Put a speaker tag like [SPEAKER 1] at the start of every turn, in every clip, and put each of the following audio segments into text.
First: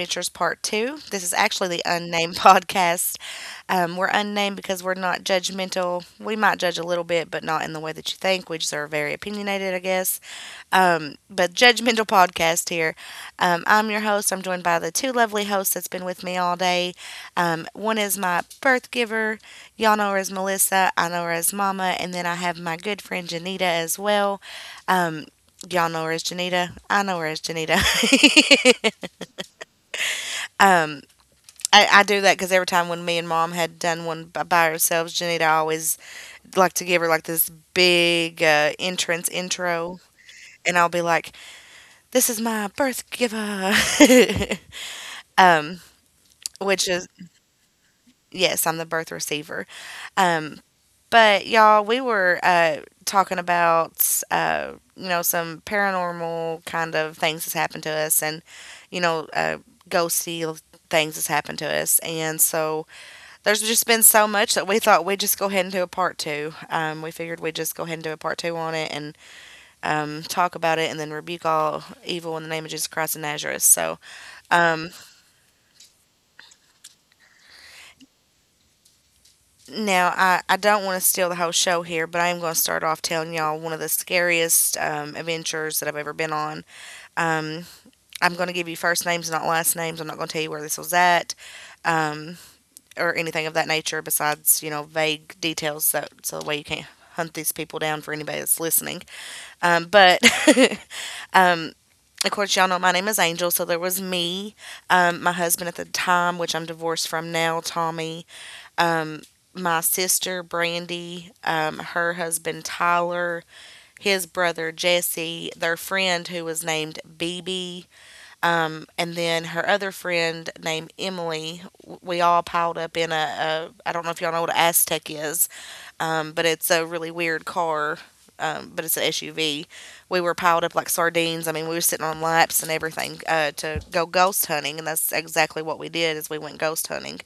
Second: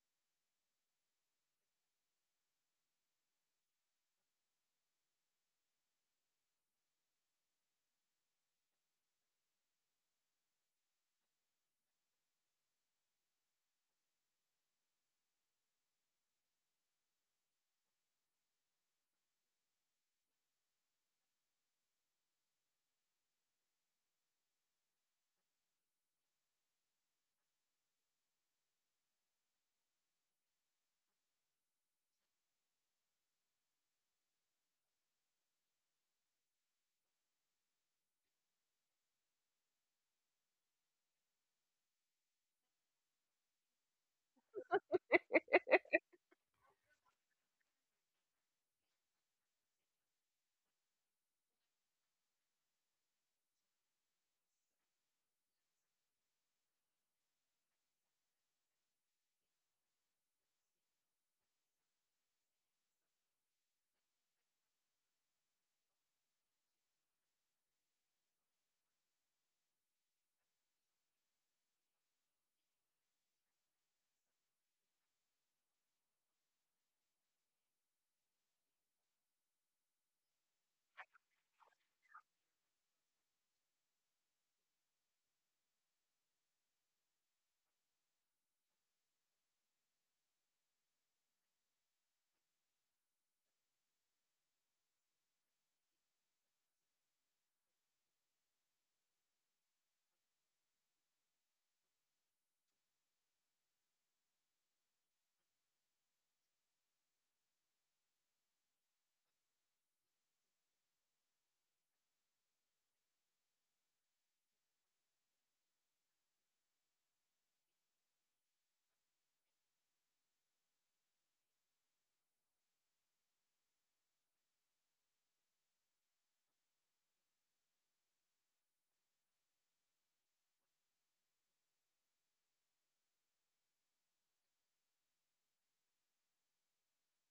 [SPEAKER 1] Adventures Part 2. This is actually the unnamed podcast. We're unnamed because we're not judgmental. We might judge a little bit, but not in the way that you think. We just are very opinionated, I guess. But Judgmental Podcast here. I'm your host. I'm joined by the two lovely hosts that's been with me all day. One is my birth giver. Y'all know her as Melissa. I know her as Mama. And then I have my good friend Janita as well. Um, Y'all know her as Janita. I know her as Janita. um, I do that because every time when me and Mom had done one by ourselves, Janita I always like to give her like this big entrance intro. And I'll be like, this is my birth giver. um, which is yes, I'm the birth receiver. Um, but y'all, we were talking about some paranormal kind of things that's happened to us, and you know uh ghosty things that's happened to us, and so there's just been so much that we thought we'd just go ahead and do a part two. We figured we'd just go ahead and do a part two on it and talk about it, and then rebuke all evil in the name of Jesus Christ of Nazareth. So um Now, I, I don't want to steal the whole show here, but I am going to start off telling y'all one of the scariest adventures that I've ever been on. Um, I'm going to give you first names, not last names. I'm not going to tell you where this was at um, or anything of that nature besides, you know, vague details so that way you can't hunt these people down for anybody that's listening. Um, but, um, of course, y'all know my name is Angel, so there was me, my husband at the time, which I'm divorced from now, Tommy, my sister Brandy, her husband Tyler, his brother Jesse, their friend who was named BB, and then her other friend named Emily. We all piled up in a I don't know if y'all know what an Aztec is, but it's a really weird car. But it's an SUV. We were piled up like sardines. I mean, we were sitting on laps and everything, to go ghost hunting, and that's exactly what we did. Is we went ghost hunting,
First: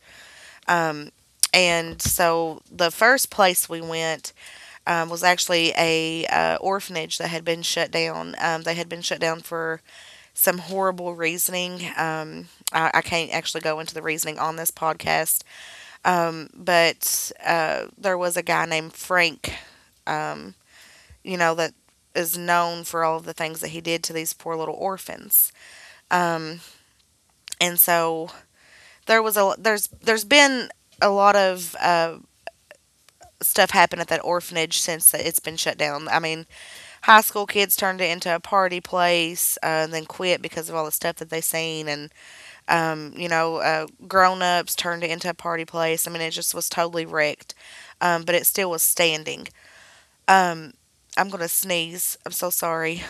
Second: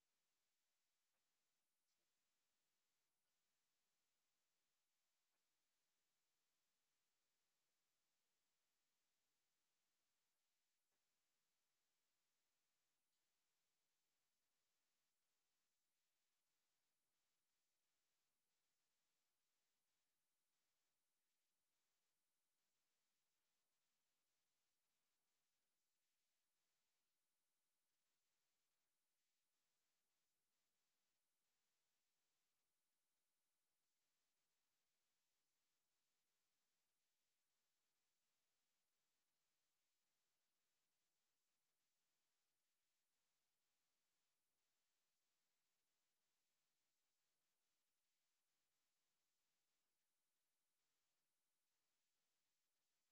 [SPEAKER 1] and so the first place we went, was actually a orphanage that had been shut down. They had been shut down for some horrible reasoning. I can't actually go into the reasoning on this podcast, but there was a guy named Frank. Um, you know that is known for all of the things that he did to these poor little orphans, and so there's been a lot of stuff happened at that orphanage since it's been shut down. I mean, high school kids turned it into a party place, and then quit because of all the stuff that they seen, and grown ups turned it into a party place. I mean, it just was totally wrecked, but it still was standing. I'm gonna sneeze. I'm so sorry.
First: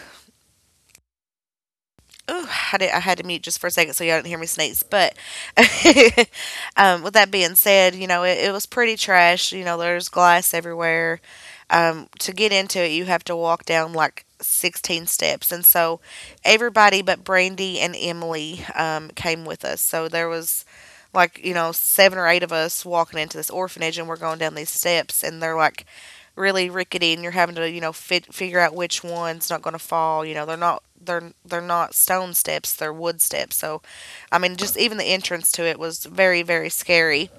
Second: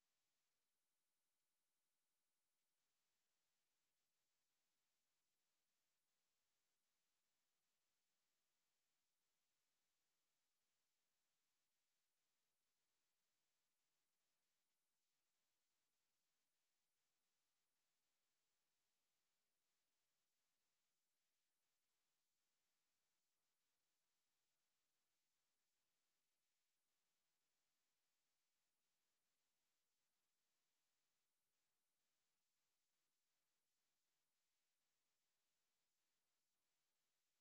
[SPEAKER 1] Oh, I had to mute just for a second so y'all didn't hear me sneeze. But with that being said, you know, it was pretty trash. You know, there's glass everywhere. To get into it, you have to walk down like 16 steps. And so everybody but Brandy and Emily, came with us. So there was, like, you know, seven or eight of us walking into this orphanage, and we're going down these steps. And they're like really rickety, and you're having to, you know, figure out which one's not going to fall. You know, they're not stone steps, they're wood steps. So I mean, just even the entrance to it was very scary.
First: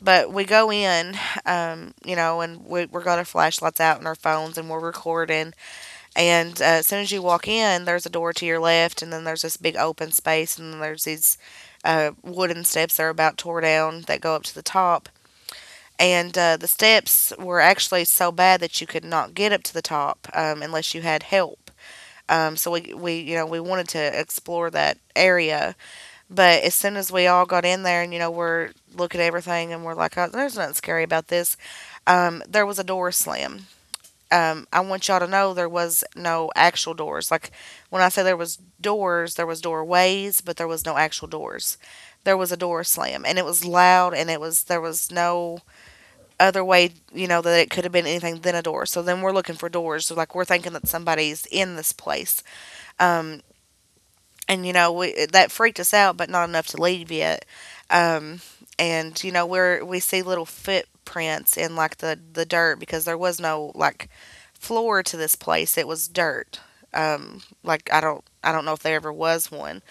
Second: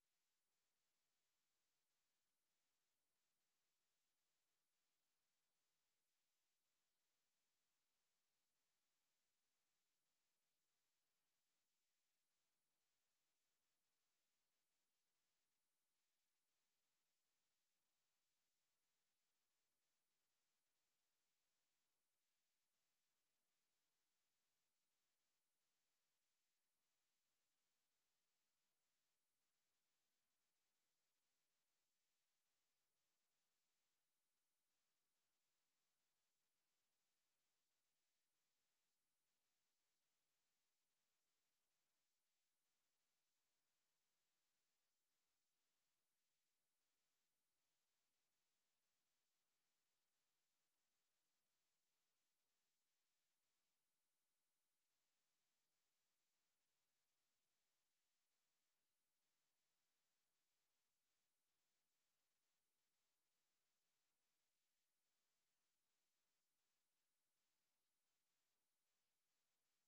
[SPEAKER 1] But we go in. You know, and we, we're got our flashlights out and our phones, and we're recording. And as soon as you walk in, there's a door to your left, and then there's this big open space, and then there's these wooden steps that are about tore down that go up to the top. And the steps were actually so bad that you could not get up to the top unless you had help. So we you know we wanted to explore that area, but as soon as we all got in there and you know we're looking at everything and we're like, oh, there's nothing scary about this. There was a door slam. I want y'all to know there was no actual doors. Like, when I say there was doors, there was doorways, but there was no actual doors. There was a door slam, and it was loud, and it was there was no other way, you know, that it could have been anything than a door. So then we're looking for doors. So, like, we're thinking that somebody's in this place. Um, and you know, we, that freaked us out, but not enough to leave yet. Um, and you know, we're we see little footprints in like the dirt because there was no like floor to this place. It was dirt. Like, I don't know if there ever was one,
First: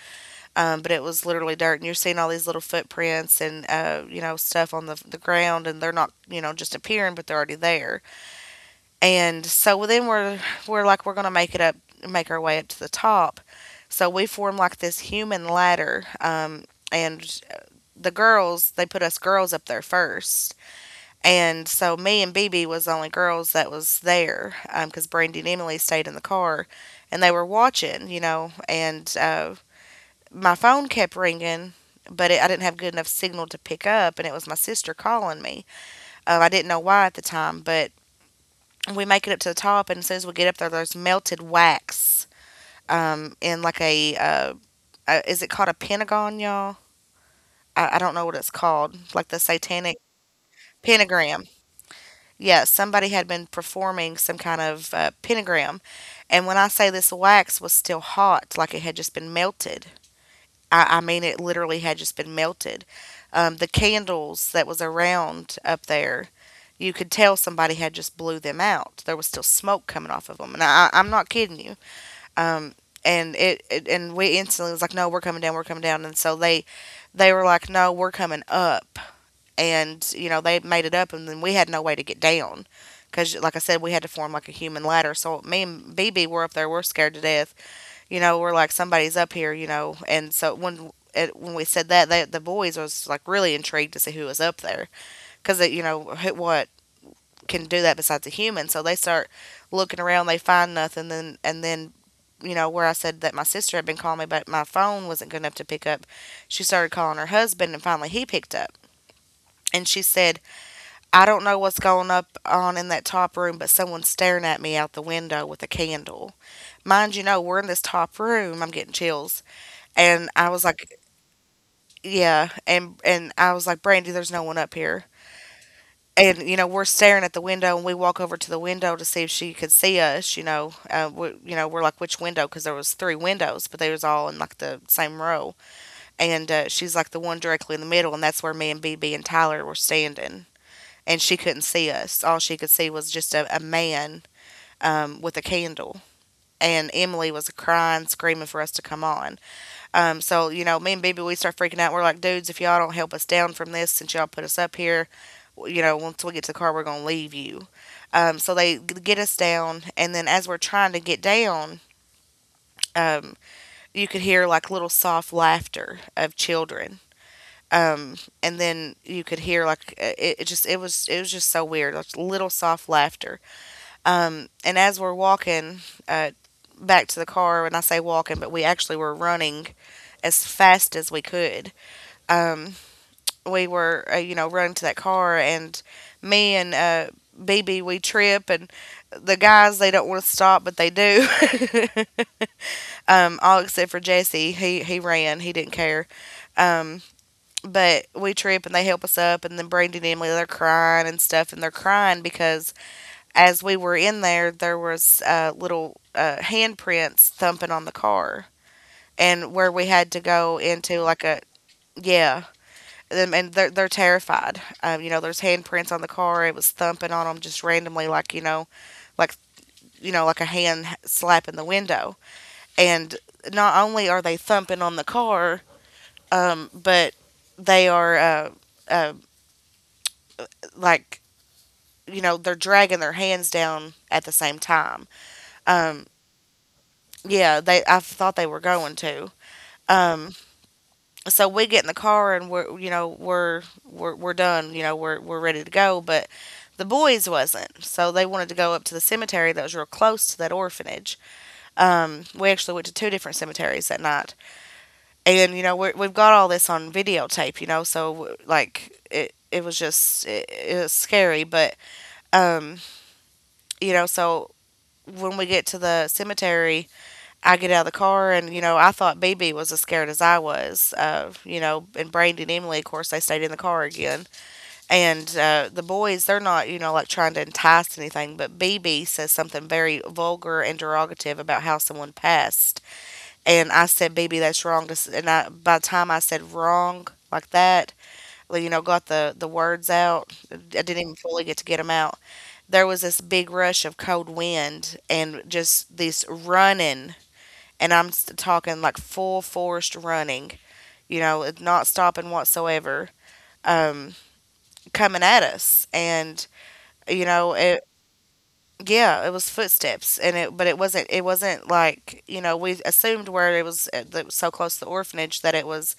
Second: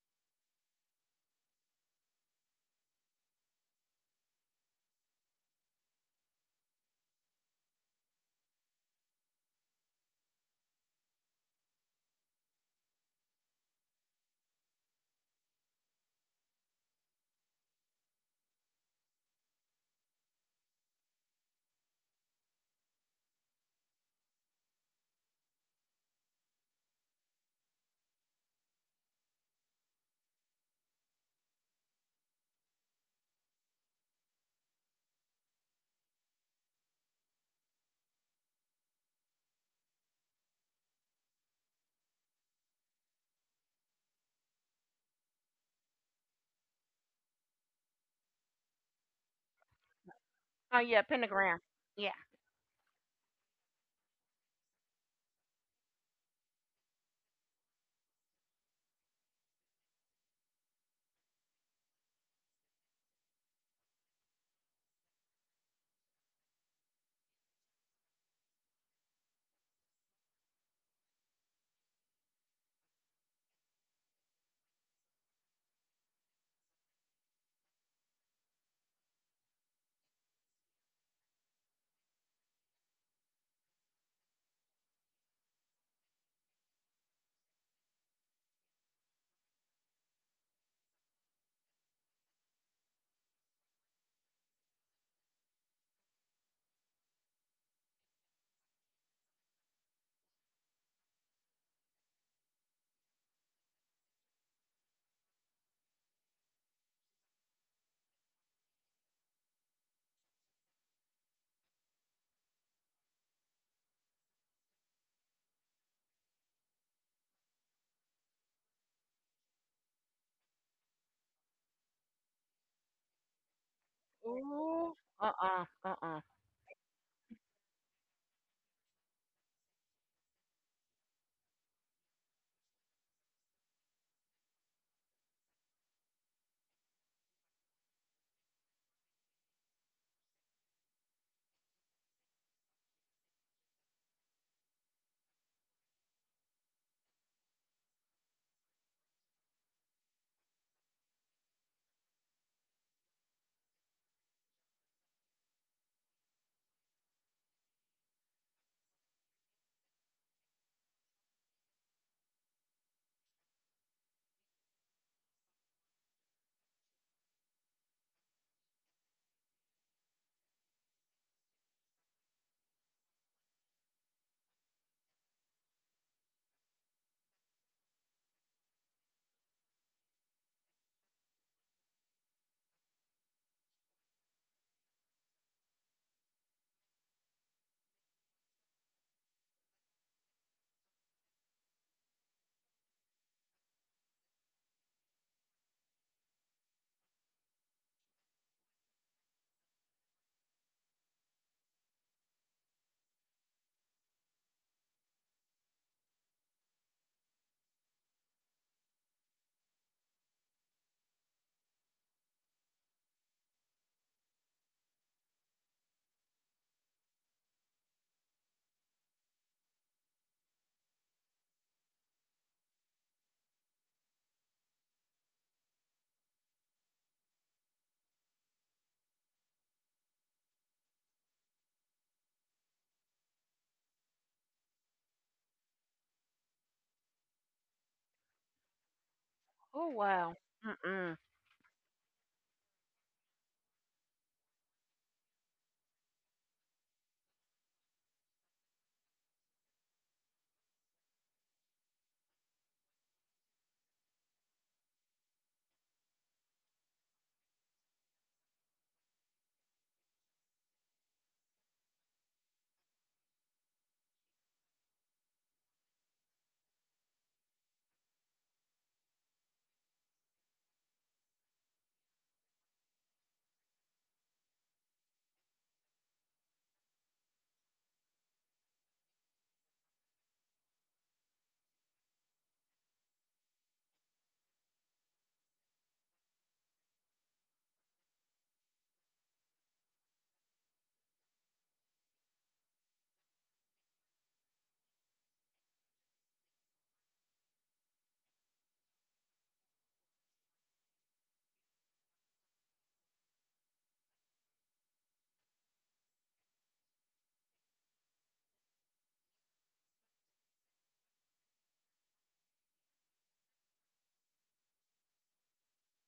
[SPEAKER 1] but it was literally dirt, and you're seeing all these little footprints and, you know, stuff on the ground, and they're not, you know, just appearing, but they're already there. And so then we're like, we're gonna make it up, make our way up to the top. So we form like this human ladder. And the girls, they put us girls up there first. And so me and BB was the only girls that was there because, Brandy and Emily stayed in the car, and they were watching, you know. And my phone kept ringing, but I didn't have good enough signal to pick up, and it was my sister calling me. I didn't know why at the time, but we make it up to the top, and as soon as we get up there, there's melted wax in like a, is it called a pentagon, y'all? I don't know what it's called, like the satanic
[SPEAKER 2] Oh yeah,
[SPEAKER 1] pentagram.
[SPEAKER 2] pentagram. Yeah.
[SPEAKER 1] Yeah, somebody had been performing some kind of pentagram, and when I say this wax was still hot, like it had just been melted. I mean, it literally had just been melted. The candles that was around up there, you could tell somebody had just blew them out. There was still smoke coming off of them, and I'm not kidding you. Um, and it, it and we instantly was like, no, we're coming down, we're coming down. And so they were like, no, we're coming up. And you know they made it up, and then we had no way to get down because like I said, we had to form like a human ladder. So me and BB were up there, we're scared to death. You know, we're like somebody's up here, you know. And so when when we said that, they, the boys was like really intrigued to see who was up there because you know what can do that besides a human. So they start looking around, they find nothing, then you know where I said that my sister had been calling me, but my phone wasn't good enough to pick up. She started calling her husband, and finally he picked up. And she said, "I don't know what's going up on in that top room, but someone's staring at me out the window with a candle." Mind you, know we're in this top room. I'm getting chills, and I was like, "Yeah," and I was like, "Brandy, there's no one up
[SPEAKER 2] Ooh.
[SPEAKER 1] here."
[SPEAKER 2] Uh-uh. Uh-uh.
[SPEAKER 1] And you know we're staring at the window, and we walk over to the window to see if she could see us. You know, you know, we're like, which window, because there was three windows, but they was all in like the same row. And she's like the one directly in the middle, and that's where me and BB and Tyler were standing. And she couldn't see us. All she could see was just a man with a candle. And Emily was crying, screaming for us to come on. So you know, me and Bibi, we start freaking out. We're like, dudes, if y'all don't help us down from this, since y'all put us up here, you know, once we get to the car, we're gonna leave you. So they get us down, and then as we're trying to get down, um, you could hear like little soft laughter of children. Um, and then you could hear like it was just so weird, like little soft laughter. And as we're walking uh, back to the car, and I say walking, but we actually were running as fast as we could. um, we were you know, running to that car. And me and BB, we trip, and the guys, they don't want to stop, but they do. All except for Jesse. He ran, he didn't care. um, but we trip and they help us up, and then Brandy and Emily, they're crying and stuff, and they're crying because as we were in there, there was little handprints thumping on the car, and where we had to go into like a, yeah. And they're terrified. You know, there's handprints on the car. It was thumping on them just randomly, like like like a hand slapping the window. And not only are they thumping on the car, but they are, uh, like, you know, they're dragging their hands down at the same time. Um, yeah, they, I thought they were going to.
[SPEAKER 2] Oh wow.
[SPEAKER 1] Um,
[SPEAKER 2] Mm-mm.
[SPEAKER 1] so we get in the car and we're, you know, we're, we're done, you know, we're ready to go, but the boys wasn't, so they wanted to go up to the cemetery that was real close to that orphanage. We actually went to two different cemeteries that night. And you know we've got all this on videotape, you know, so like it was just it was scary. But um, you know. So when we get to the cemetery, I get out of the car, and you know, I thought BB was as scared as I was. You know, and Brandy and Emily, of course, they stayed in the car again. And the boys, they're not, you know, like trying to entice anything, but BB says something very vulgar and derogative about how someone passed. And I said, "BB, that's wrong. To s-" And I, by the time I said wrong like that, like, you know, got the words out, I didn't even fully get to get them out. There was this big rush of cold wind and just this running, and I'm talking like full forced running, you know, not stopping whatsoever, um, coming at us, and you know, it, yeah, it was footsteps, and it, but it wasn't like, you know, we assumed where it was, that it was so close to the orphanage that it was,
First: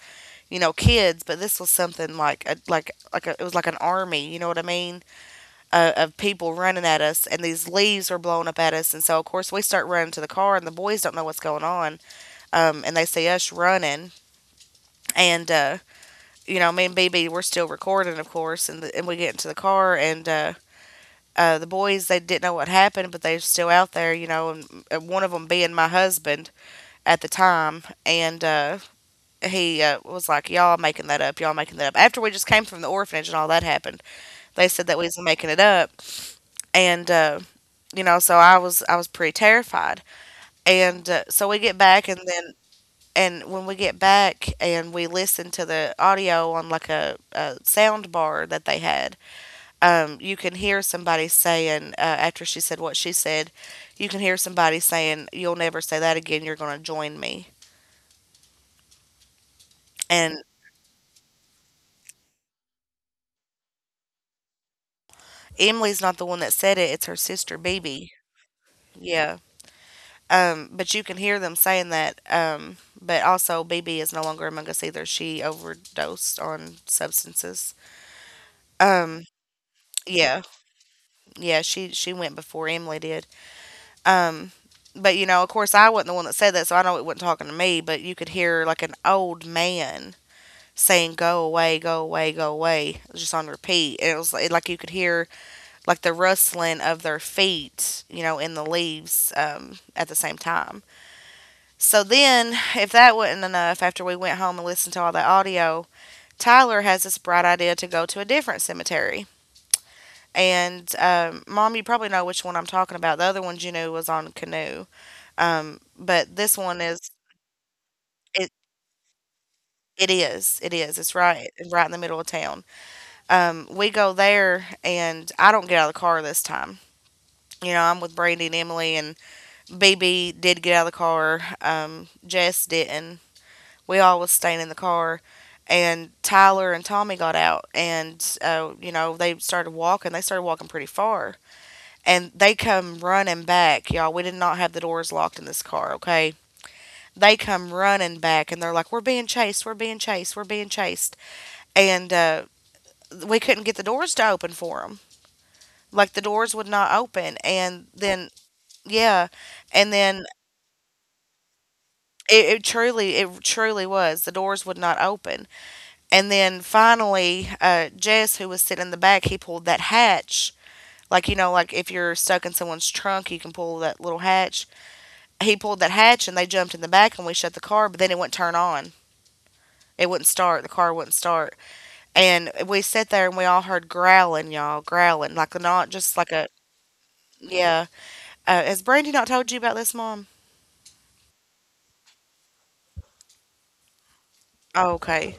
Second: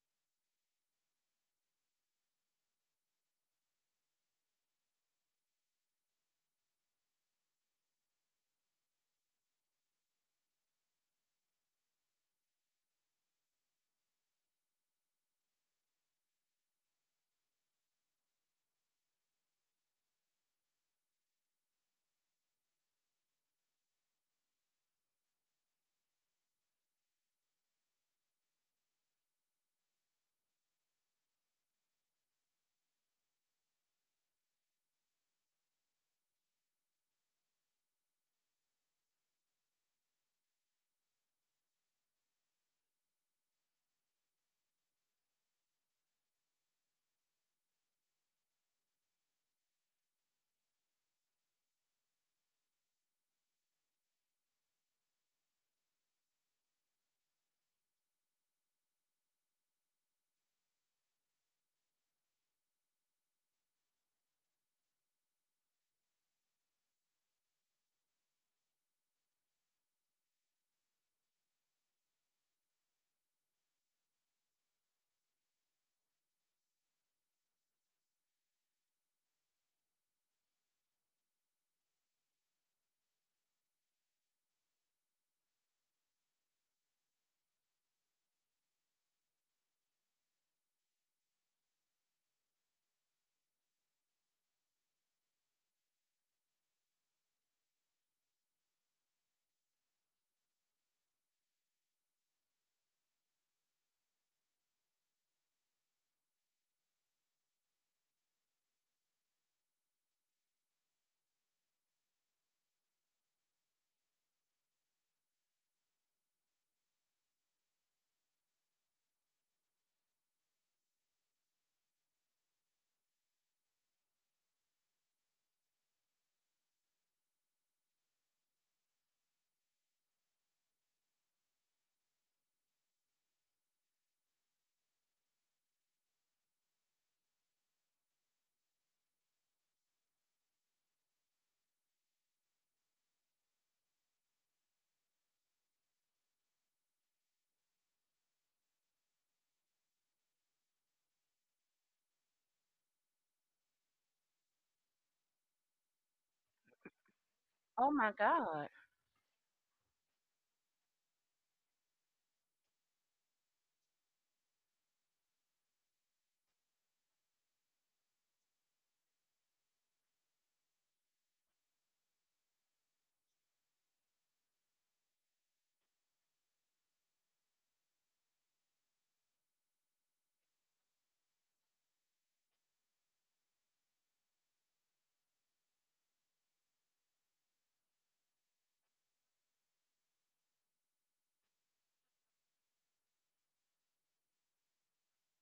[SPEAKER 1] you know, kids, but this was something like a, like like a, it was like an army, you know what I mean, of people running at us, and these leaves were blowing up at us, and so of course we start running to the car, and the boys don't know what's going on. And they see us running, and you know, me and BB were still recording, of course. And we get into the car, and the boys, they didn't know what happened, but they were still out there, you know, and one of them being my husband at the time. And he was like, "Y'all making that up? Y'all making that up?" After we just came from the orphanage and all that happened, they said that we was making it up. And You know, so I was, I was pretty terrified. And So we get back, and then, and when we get back and we listen to the audio on like a sound bar that they had, you can hear somebody saying, after she said what she said, you can hear somebody saying, "You'll never say that again. You're going to join me." And Emily's not the one that said it; it's her sister, BB. Yeah. But you can hear them saying that. But also, BB is no longer among us either. She overdosed on substances. Um, yeah, yeah. She went before Emily did. Um, but you know, of course, I wasn't the one that said that, so I know it wasn't talking to me. But you could hear like an old man saying, "Go away, go away, go away," just on repeat. And it was like you could hear like the rustling of their feet, you know, in the leaves, at the same time. So then, if that wasn't enough, after we went home and listened to all that audio, Tyler has this bright idea to go to a different cemetery. And Mom, you probably know which one I'm talking about. The other one, you knew was on Canoe. But this one is, it. It is. It is. It's right. It's right in the middle of town. We go there, and I don't get out of the car this time. You know, I'm with Brandy and Emily, and BB did get out of the car. Jess didn't. We all was staying in the car, and Tyler and Tommy got out, and you know, they started walking. They started walking pretty far, and they come running back, y'all. We did not have the doors locked in this car. Okay, they come running back and they're like, "We're being chased! We're being chased! We're being chased!" And we couldn't get the doors to open for them. Like the doors would not open, and
[SPEAKER 2] Oh my
[SPEAKER 1] then
[SPEAKER 2] God.
[SPEAKER 1] yeah, and then it truly was, the doors would not open. And then finally, Jess, who was sitting in the back, he pulled that hatch. Like, you know, like if you're stuck in someone's trunk, you can pull that little hatch. He pulled that hatch, and they jumped in the back, and we shut the car. But then it wouldn't turn on. It wouldn't start. The car wouldn't start. And we sat there and we all heard growling, y'all, growling, like not just like a, yeah. Has Brandy not told you about this, Mom? Oh, okay.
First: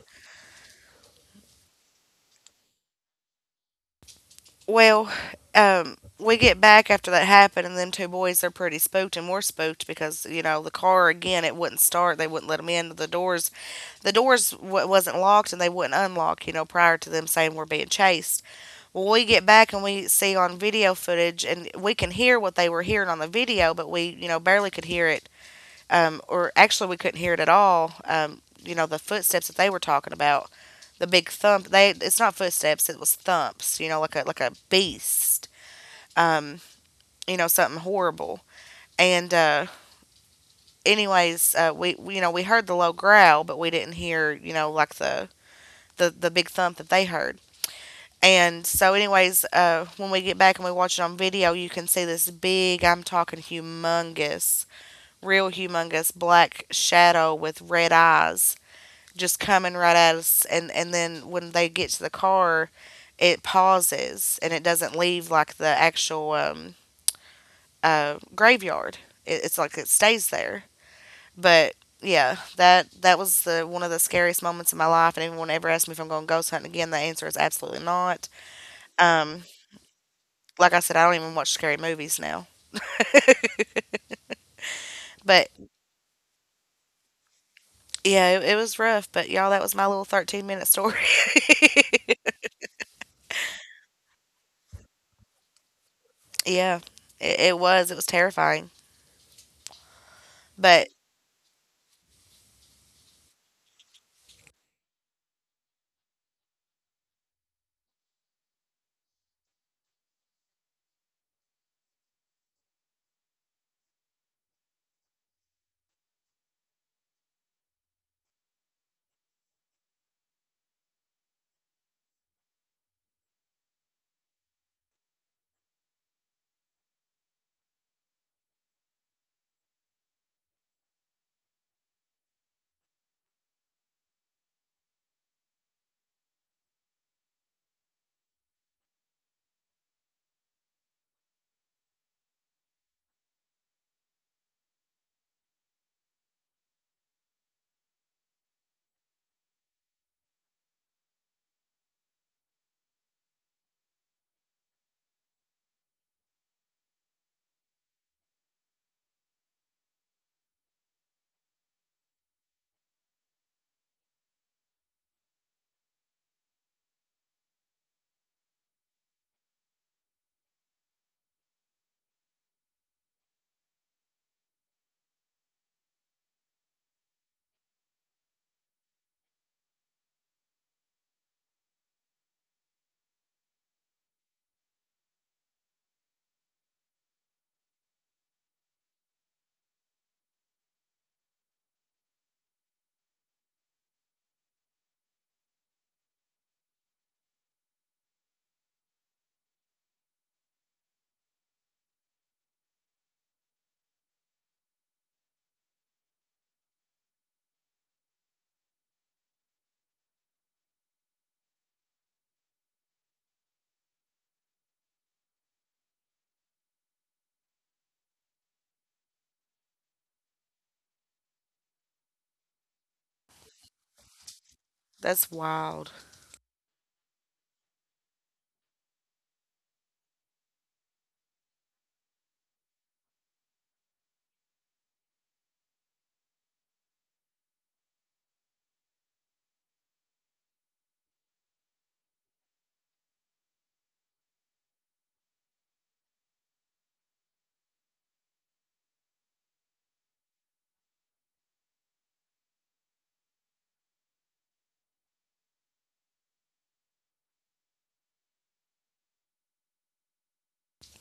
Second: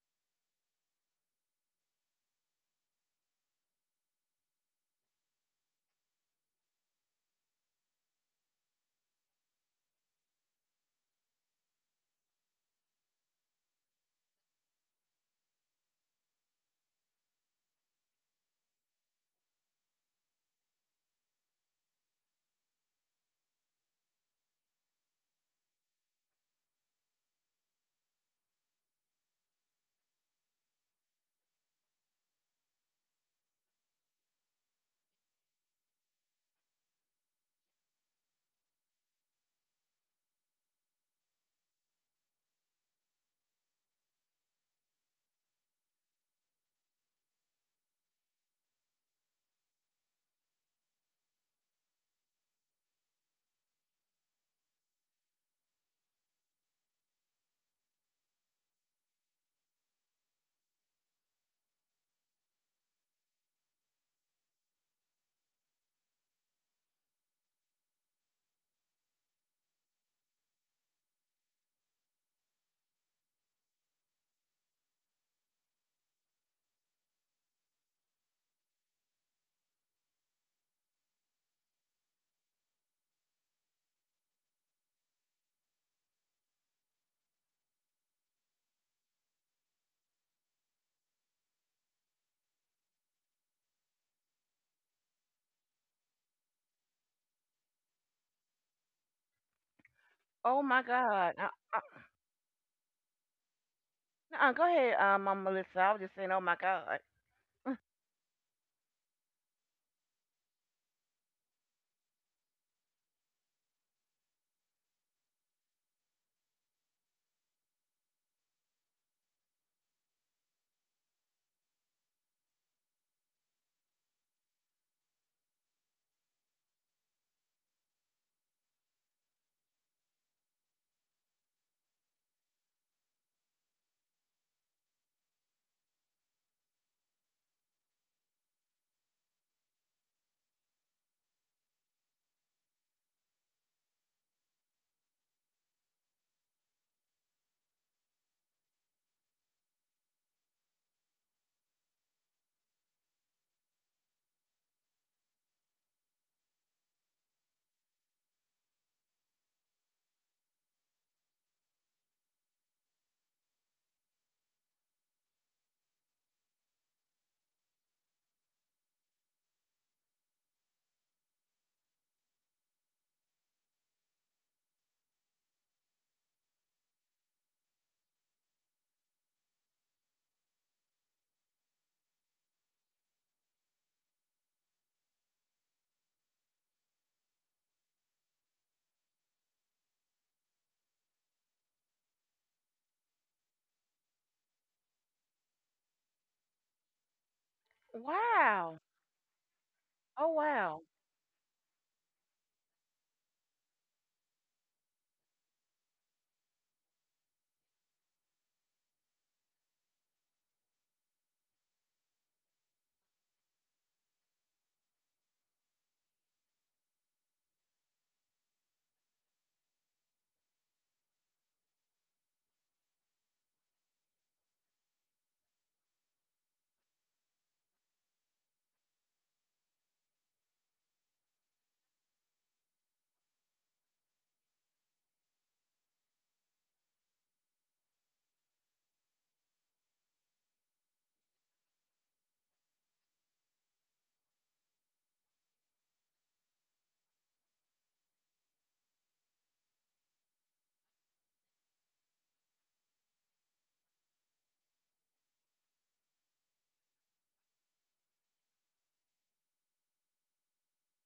[SPEAKER 1] Well, we get back after that happened, and them two boys, they're pretty spooked, and we're spooked because you know the car again it wouldn't start. They wouldn't let them in. The doors wasn't locked, and they wouldn't unlock. You know, prior to them saying we're being chased. Well, we get back and we see on video footage, and we can hear what they were hearing on the video, but we, you know, barely could hear it. Um, or actually we couldn't hear it at all. You know, the footsteps that they were talking about, the big thump. They, it's not footsteps, it was thumps. You know, like a, like a beast. Um, you know, something horrible. And anyways, we, you know, we heard the low growl, but we didn't hear, you know, like the big thump that they heard. And so, anyways, when we get back and we watch it on video, you can see this big, I'm talking humongous, real humongous black shadow with red eyes just coming right at us. And then when they get to the car, it pauses and it doesn't leave like the actual graveyard. It's like it stays there, but yeah, that, that was the one of the scariest moments in my life. And anyone ever asked me if I'm going ghost hunting again, the answer is absolutely not. Um, like I said, I don't even watch scary movies now. But yeah, it was rough. But y'all, that was my little 13-minute story. Yeah, it was, it was terrifying.
[SPEAKER 2] Oh my
[SPEAKER 1] But
[SPEAKER 2] God. Uh, go ahead, Mama Melissa. I was just saying, oh my God. Wow. Oh wow.
[SPEAKER 1] that's wild.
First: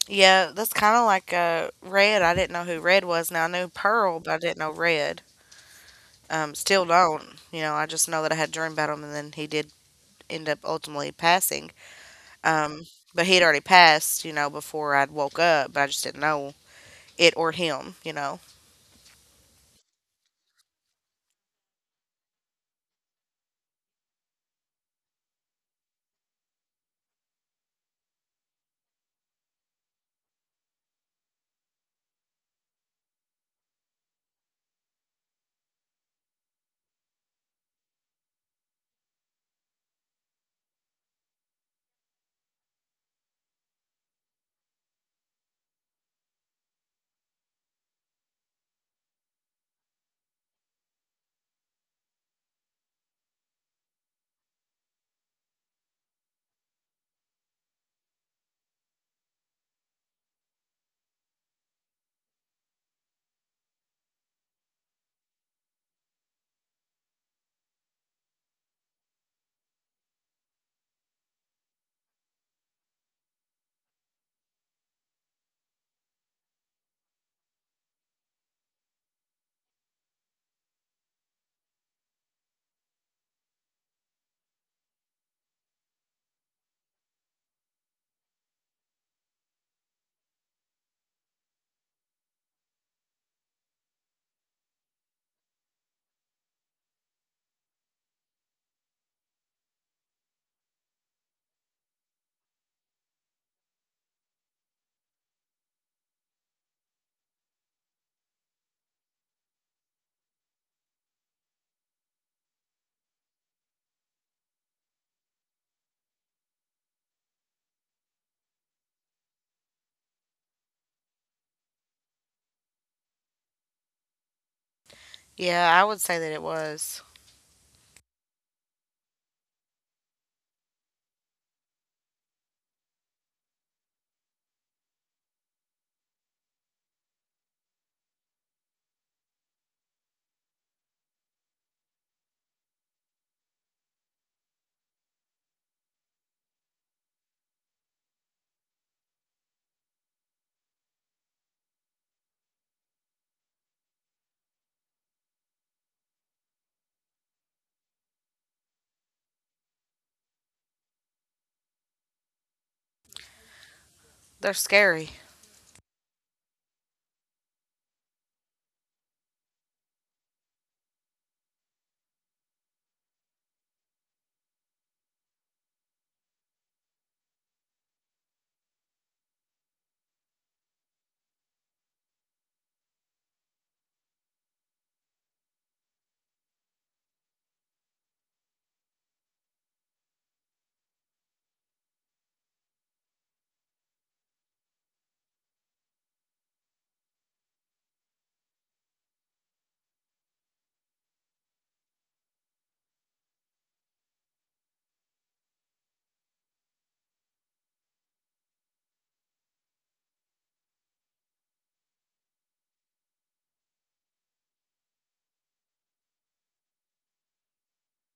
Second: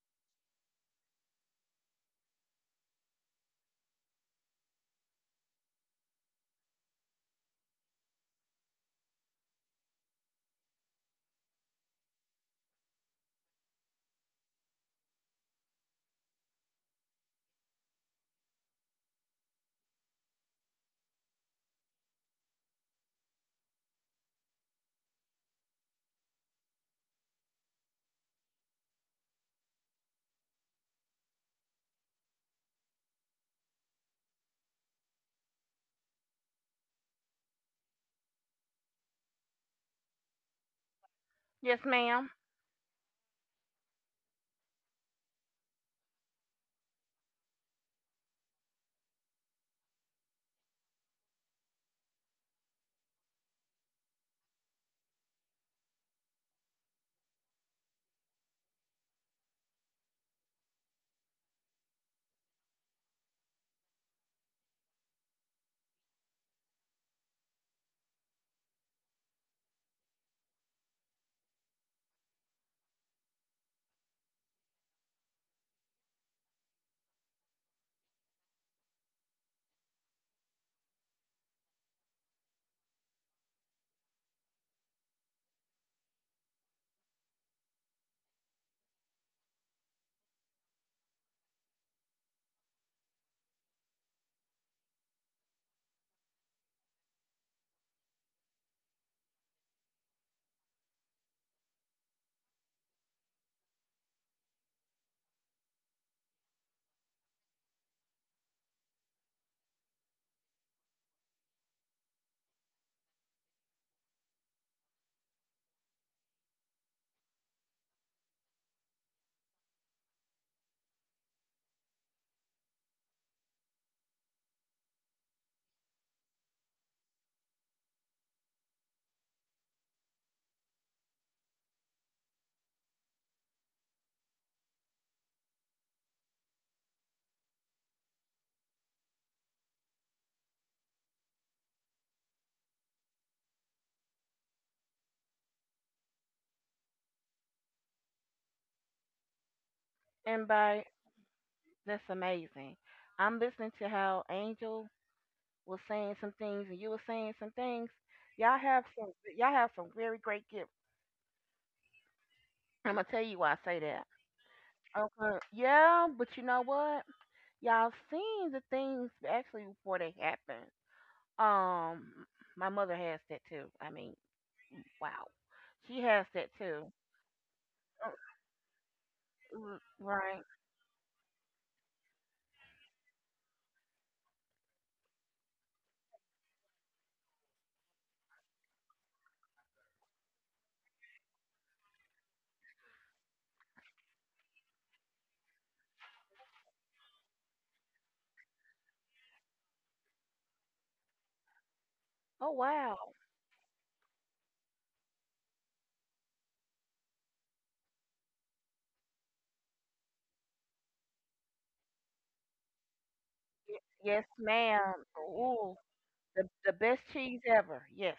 [SPEAKER 1] Yeah, that's kind of like Red. I didn't know who Red was. Now I knew Pearl, but I didn't know Red. Still don't. You know, I just know that I had a dream about him, and then he did end up ultimately passing. Um, but he'd already passed, you know, before I'd woke up. But I just didn't know it or him. You know.
[SPEAKER 2] Yes, ma'am.
[SPEAKER 1] Yeah, I would say that it was.
[SPEAKER 2] And by that's amazing. I'm listening to how Angel was saying some things and you were saying some things. Y'all have some. Y'all have some very great gifts. I'm gonna tell you why I say that.
[SPEAKER 1] They're scary.
[SPEAKER 2] Okay. Yeah, but you know what? Y'all seen the things actually before they happen. Um, my mother has that too. I mean, wow, she has that too. Uh, Right? Oh wow. Y- Yes, ma'am. Ooh, the best cheese ever. Yes.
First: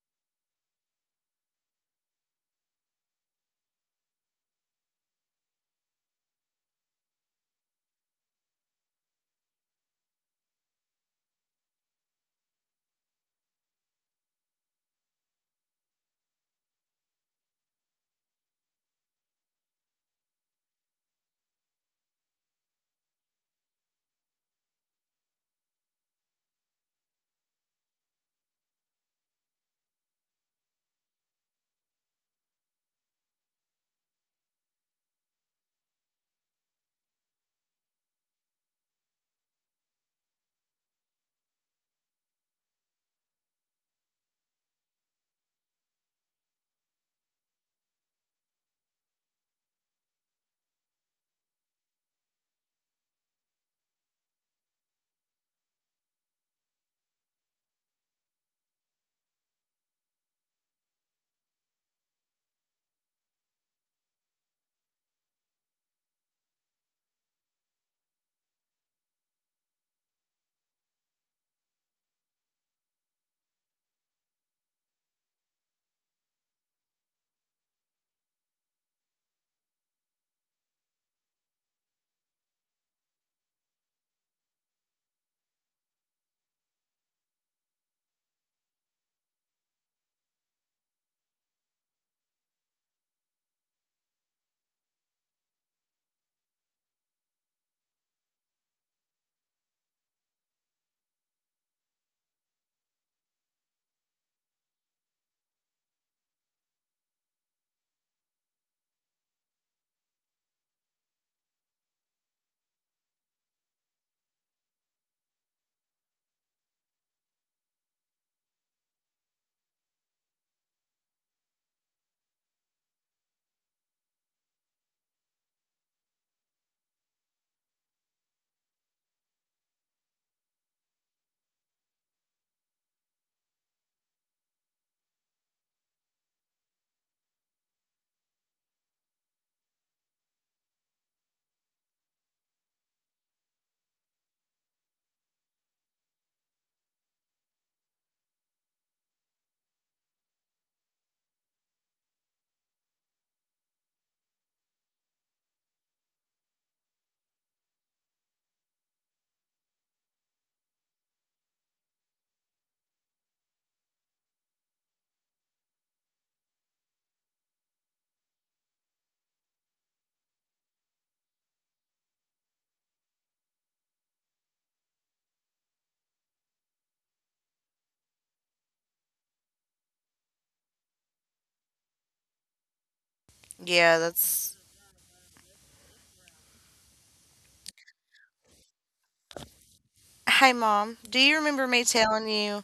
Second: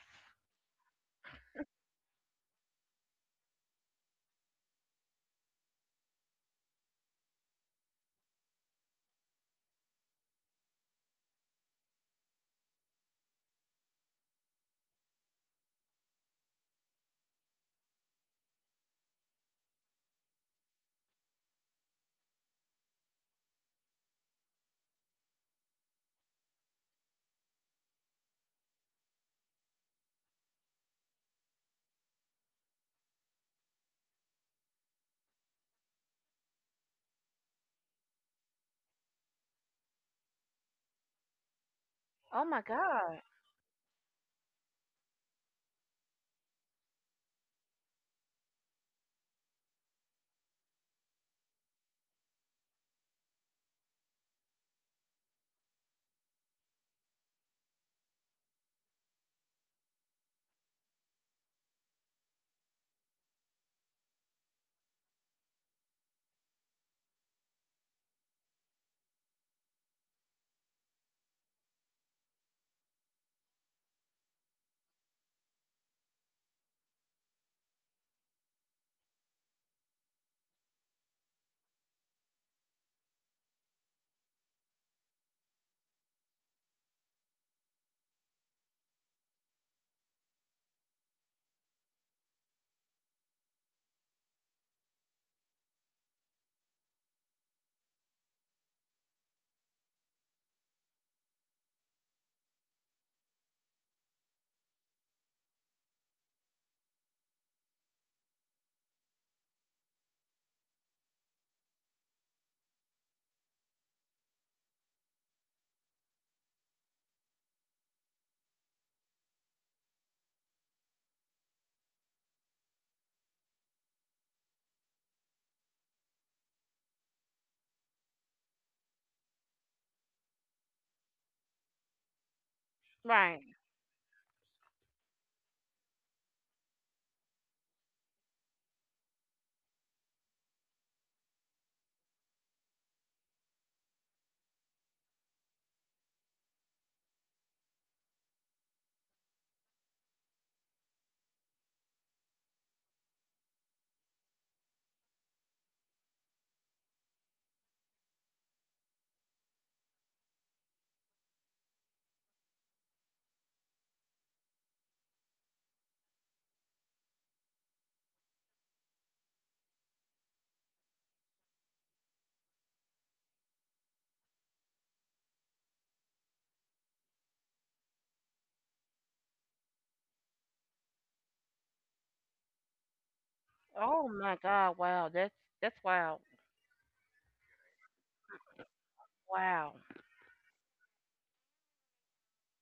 [SPEAKER 2] Oh my God. Right.
[SPEAKER 1] Yeah,
[SPEAKER 2] Oh my
[SPEAKER 1] that's.
[SPEAKER 2] God. Wow. That's wow. Wow.
[SPEAKER 1] Hey, Mom, do you remember me telling you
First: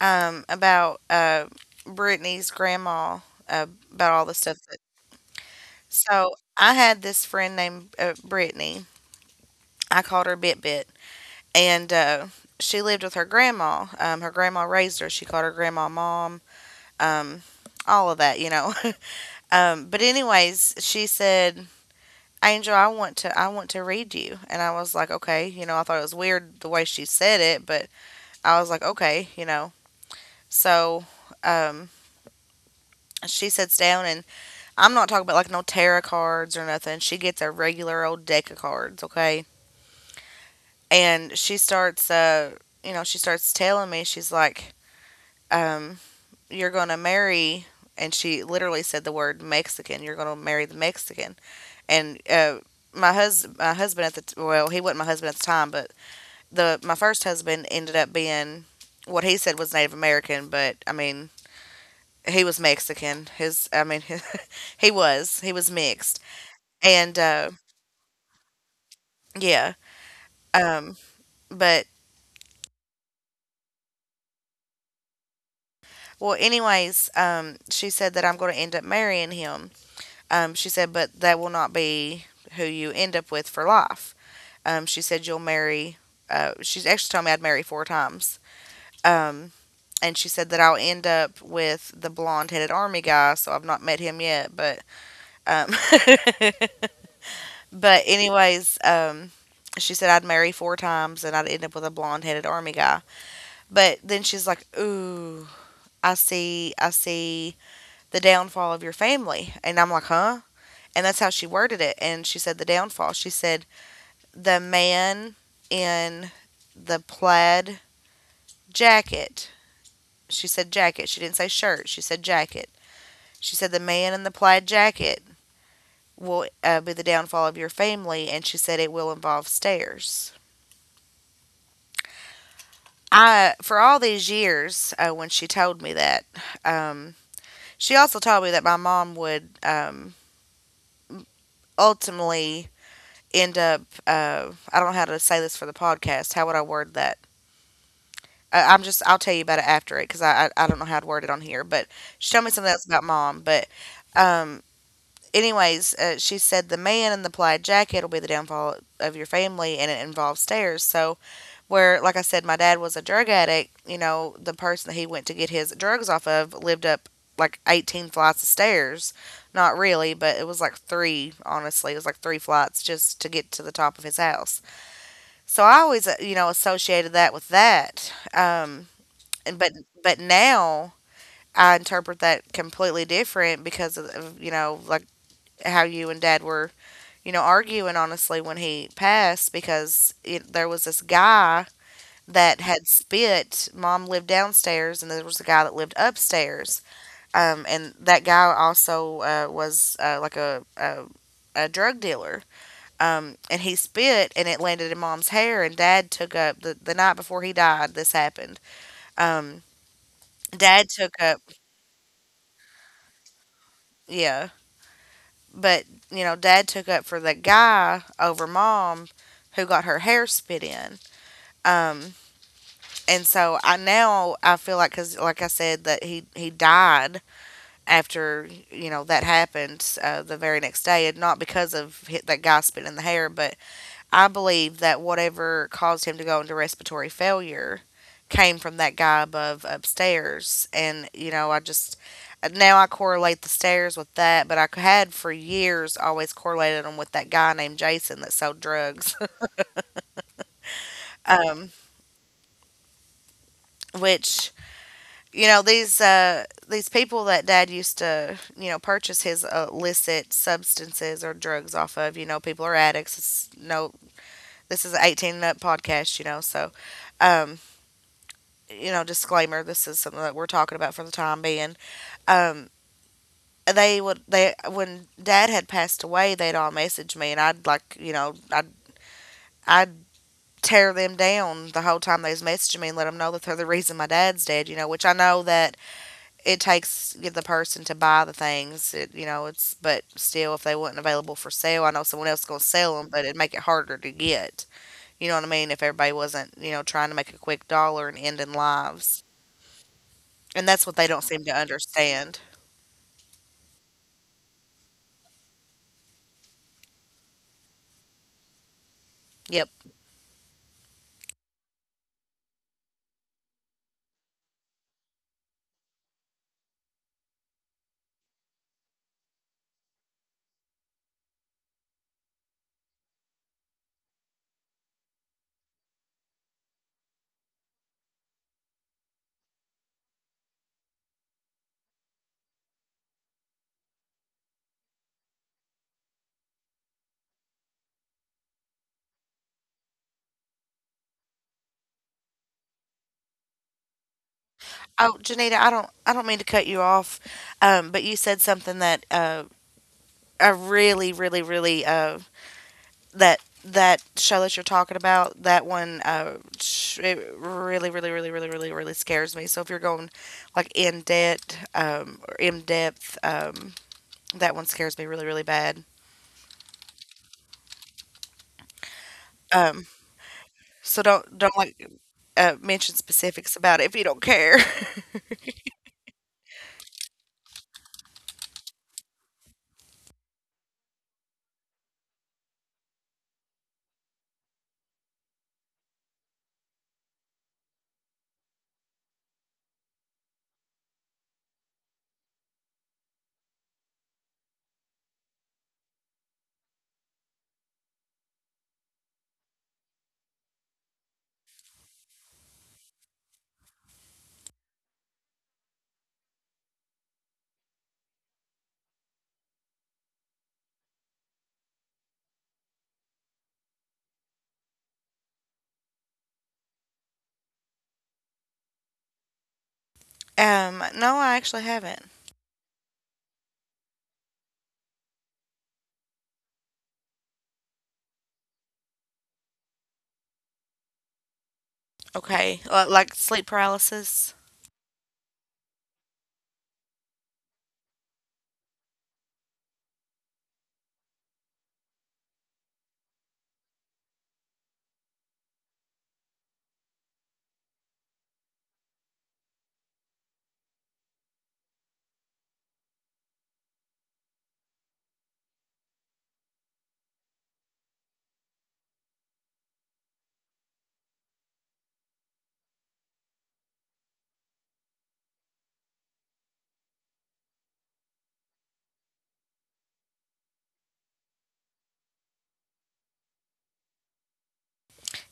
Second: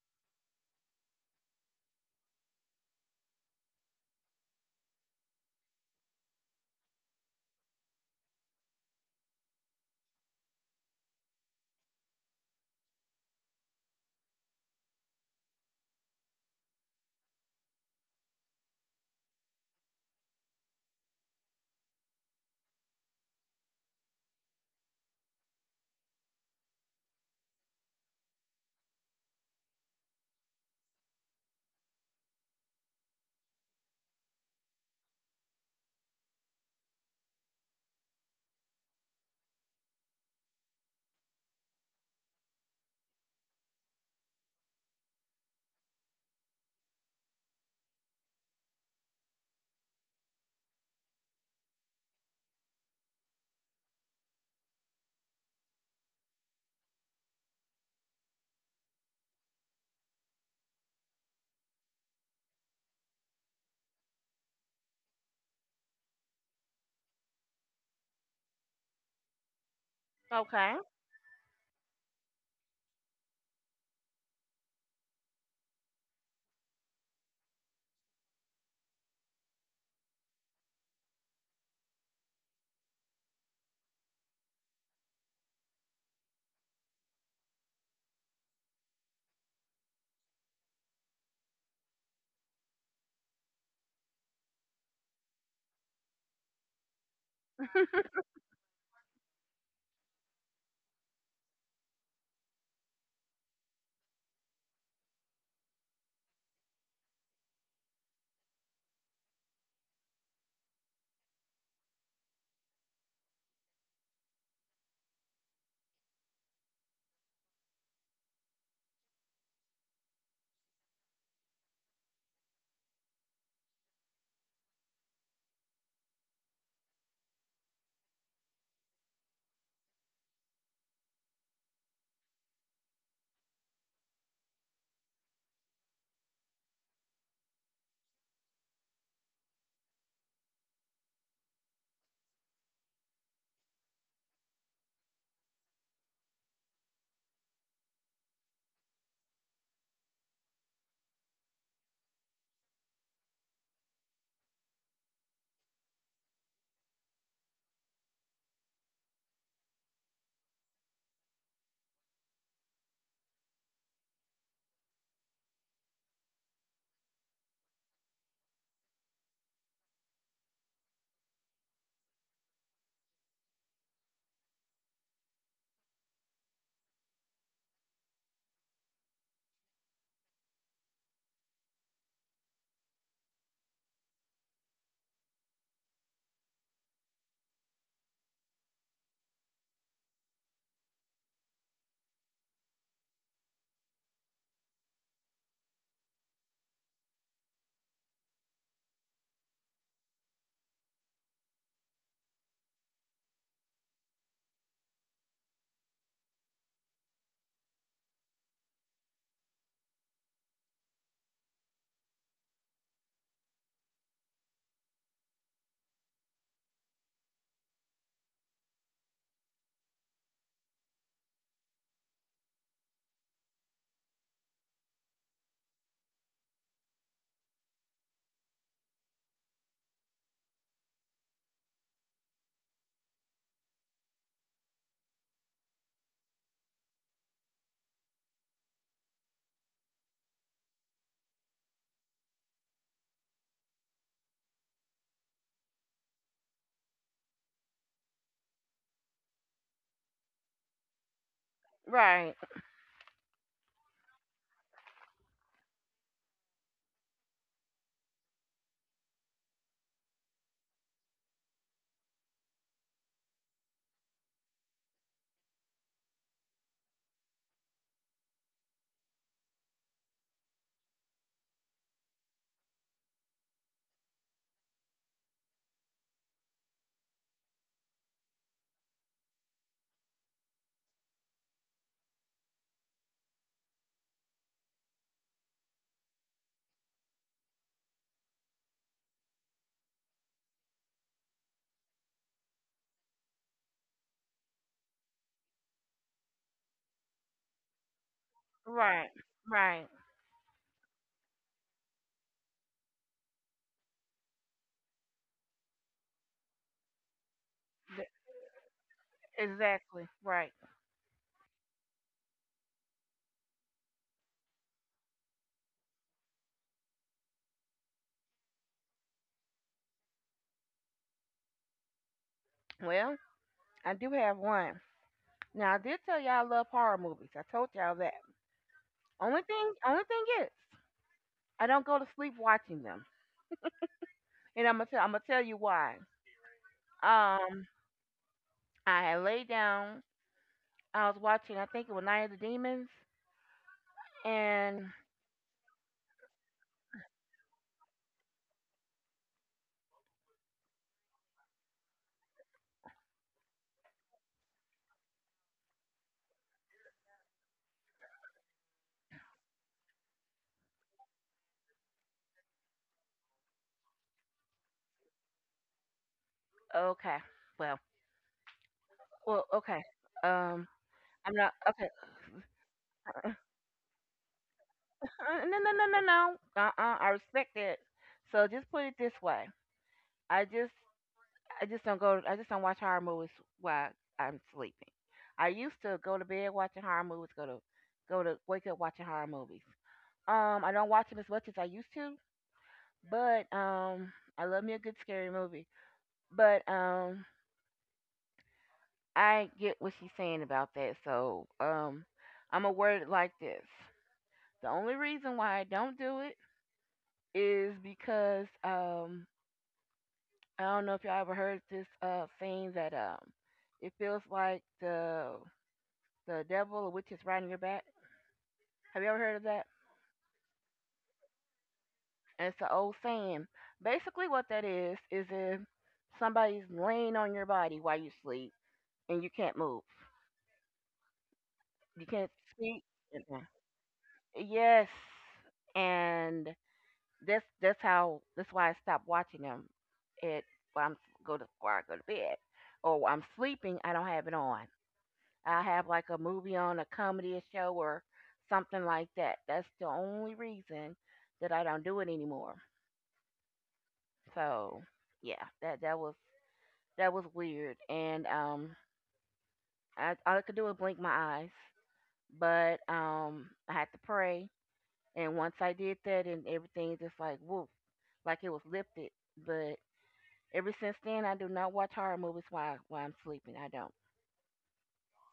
[SPEAKER 1] um, about uh, Brittany's grandma, uh, about all the stuff? So I had this friend named Brittany. I called her Bit Bit, and she lived with her grandma. Her grandma raised her. She called her grandma mom. Um, all of that, you know. But anyways, she said, "Angel, I want to read you." And I was like, "Okay," I thought it was weird the way she said it, but I was like, "Okay," So. Um, she sits down and I'm not talking about like no tarot cards or nothing. She gets a regular old deck of cards, okay? And she starts she starts telling me. She's like, um "You're gonna marry," and she literally said the word Mexican. "You're gonna marry the Mexican." And my hus my husband at well, he wasn't my husband at the time, but the my first husband ended up being what he said was Native American, but I mean, he was Mexican. His I mean, he was mixed. And Yeah.
[SPEAKER 2] Okay.
[SPEAKER 1] um but Well, anyways, she said that I'm going to end up marrying him. She said, but that will not be who you end up with for life. She said, you'll marry. She's actually told me I'd marry four times. Um, and she said that I'll end up with the blonde headed army guy. So I've not met him yet, but um, but anyways, she said I'd marry four times and I'd end up with a blonde headed army guy. But then she's like, ooh, I see the downfall of your family, and I'm like, huh? And that's how she worded it. And she said the downfall. She said the man in the plaid jacket. She said jacket. She didn't say shirt. She said jacket. She said the man in the plaid jacket will be the downfall of your family. And she said it will involve stairs. For all these years, when she told me that, um, she also told me that my mom would ultimately end up. I don't know how to say this for the podcast. How would I word that? I'm just, I'll tell you about it after it, because I don't know how to word it on here. But she told me something else about mom. But um, Anyways, she said the man in the plaid jacket will be the downfall of your family, and it involves stairs. So where, like I said, my dad was a drug addict. You know, the person that he went to get his drugs off of lived up like 18 flights of stairs. Not really, but it was like three. Honestly, it was like three flights just to get to the top of his house. So I always, you know, associated that with that. And But now I interpret that completely different because you know, like how you and dad were, you know, arguing honestly when he passed. Because it, there was this guy that had spit. Mom lived downstairs and there was a guy that lived upstairs, and that guy also was like a drug dealer. And he spit and it landed in mom's hair, and dad took up the night before he died this happened. Um, dad took up yeah but You know, dad took up for that guy over mom, who got her hair spit in. Um, and so I Now I feel like, because like I said, that he died after, you know, that happened, the very next day. And not because of hit that guy spitting the hair, but I believe that whatever caused him to go into respiratory failure came from that guy above upstairs. And, you know, I just now I correlate the stairs with that, but I had for years always correlated them with that guy named Jason that sold drugs. um,
[SPEAKER 2] Right.
[SPEAKER 1] which, you know, these people that dad used to, you know, purchase his illicit substances or drugs off of, you know, people are addicts. It's no, this is an 18 and up podcast, you know, so um, you know, disclaimer, this is something that we're talking about for the time being. Um, they would, they, when dad had passed away, they'd all message me and I'd like, you know, I'd tear them down the whole time they was messaging me and let them know that they're the reason my dad's dead. You know, which I know that it takes the person to buy the things. It, you know, it's, but still, if they wasn't available for sale, I know someone else going to sell them, but it'd make it harder to get, you know what I mean? If everybody wasn't, you know, trying to make a quick dollar and end in
[SPEAKER 2] Right.
[SPEAKER 1] lives.
[SPEAKER 2] Right.
[SPEAKER 1] And that's what they don't seem to understand.
[SPEAKER 2] Th-
[SPEAKER 1] Yep.
[SPEAKER 2] Exactly. Right. Well, I do have one. Now I did tell y'all I love horror movies. I told y'all that. Only thing is, I don't go to sleep watching them, and I'm gonna tell you why. Um, I had laid down. I was watching. I think it was Night of the Demons, and
[SPEAKER 1] Oh, Janita, I don't mean to cut you off, but you said something that I really, really, really, that that show that you're talking about, that one, it really, really, really, really, really, really scares me. So if you're going like in debt, or in depth, that one scares me really, really bad.
[SPEAKER 2] okay, well, well, okay.
[SPEAKER 1] Um,
[SPEAKER 2] Um,
[SPEAKER 1] so
[SPEAKER 2] I'm not
[SPEAKER 1] don't
[SPEAKER 2] okay.
[SPEAKER 1] like mention specifics about it if you don't care.
[SPEAKER 2] No. I respect it. So just put it this way. I just I just don't go. I just don't watch horror movies while I'm sleeping. I used to go to bed watching horror movies. Go to wake up watching horror movies. I don't watch them as much as I used to, but I love me a good scary movie. But I get what she's saying about that. So I'm a word it like this. The only reason why I don't do it is because I don't know if y'all ever heard this saying that it feels like the devil or witch is riding your back. Have you ever heard of that?
[SPEAKER 1] No, I actually haven't.
[SPEAKER 2] And it's an old saying. Basically, what that is if somebody's laying on your body while you sleep and you can't move, you can't
[SPEAKER 1] Okay,
[SPEAKER 2] speak.
[SPEAKER 1] Like sleep paralysis.
[SPEAKER 2] Yes, and that's why I stopped watching them. It when I'm Go to where I go to bed or while I'm sleeping, I don't have it on. I have like a movie on, a comedy or show, or something like that. That's the only reason that I don't do it anymore. So yeah, that was weird, and I all I could do was blink my eyes, but I had to pray, and once I did that, and everything just like woof, like it was lifted. But ever since then, I do not watch horror movies while I'm sleeping. I don't.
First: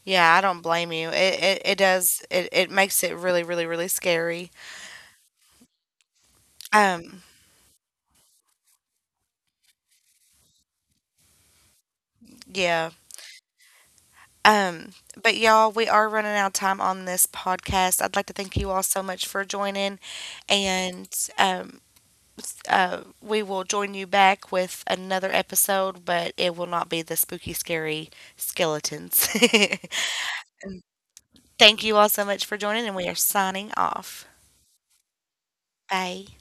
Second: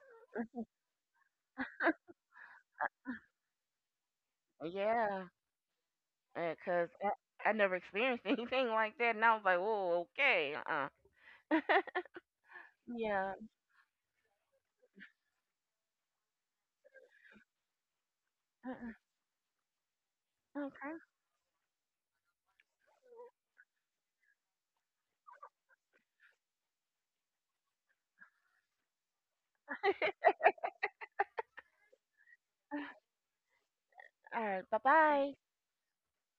[SPEAKER 1] Yeah, I don't blame you. It does it makes it really, really, really scary.
[SPEAKER 2] Yeah, because
[SPEAKER 1] Um,
[SPEAKER 2] I never experienced anything like that, and I was like, whoa, okay,
[SPEAKER 1] yeah.
[SPEAKER 2] yeah,
[SPEAKER 1] Um, but y'all, we are running out of time on this podcast. I'd like to thank you all
[SPEAKER 2] uh-uh,
[SPEAKER 1] so much for joining,
[SPEAKER 2] okay,
[SPEAKER 1] and um we will join you back with another episode, but it will not be the spooky, scary skeletons. Thank you all so much for joining, and we are signing off.
[SPEAKER 2] all right, bye bye.
[SPEAKER 1] Bye.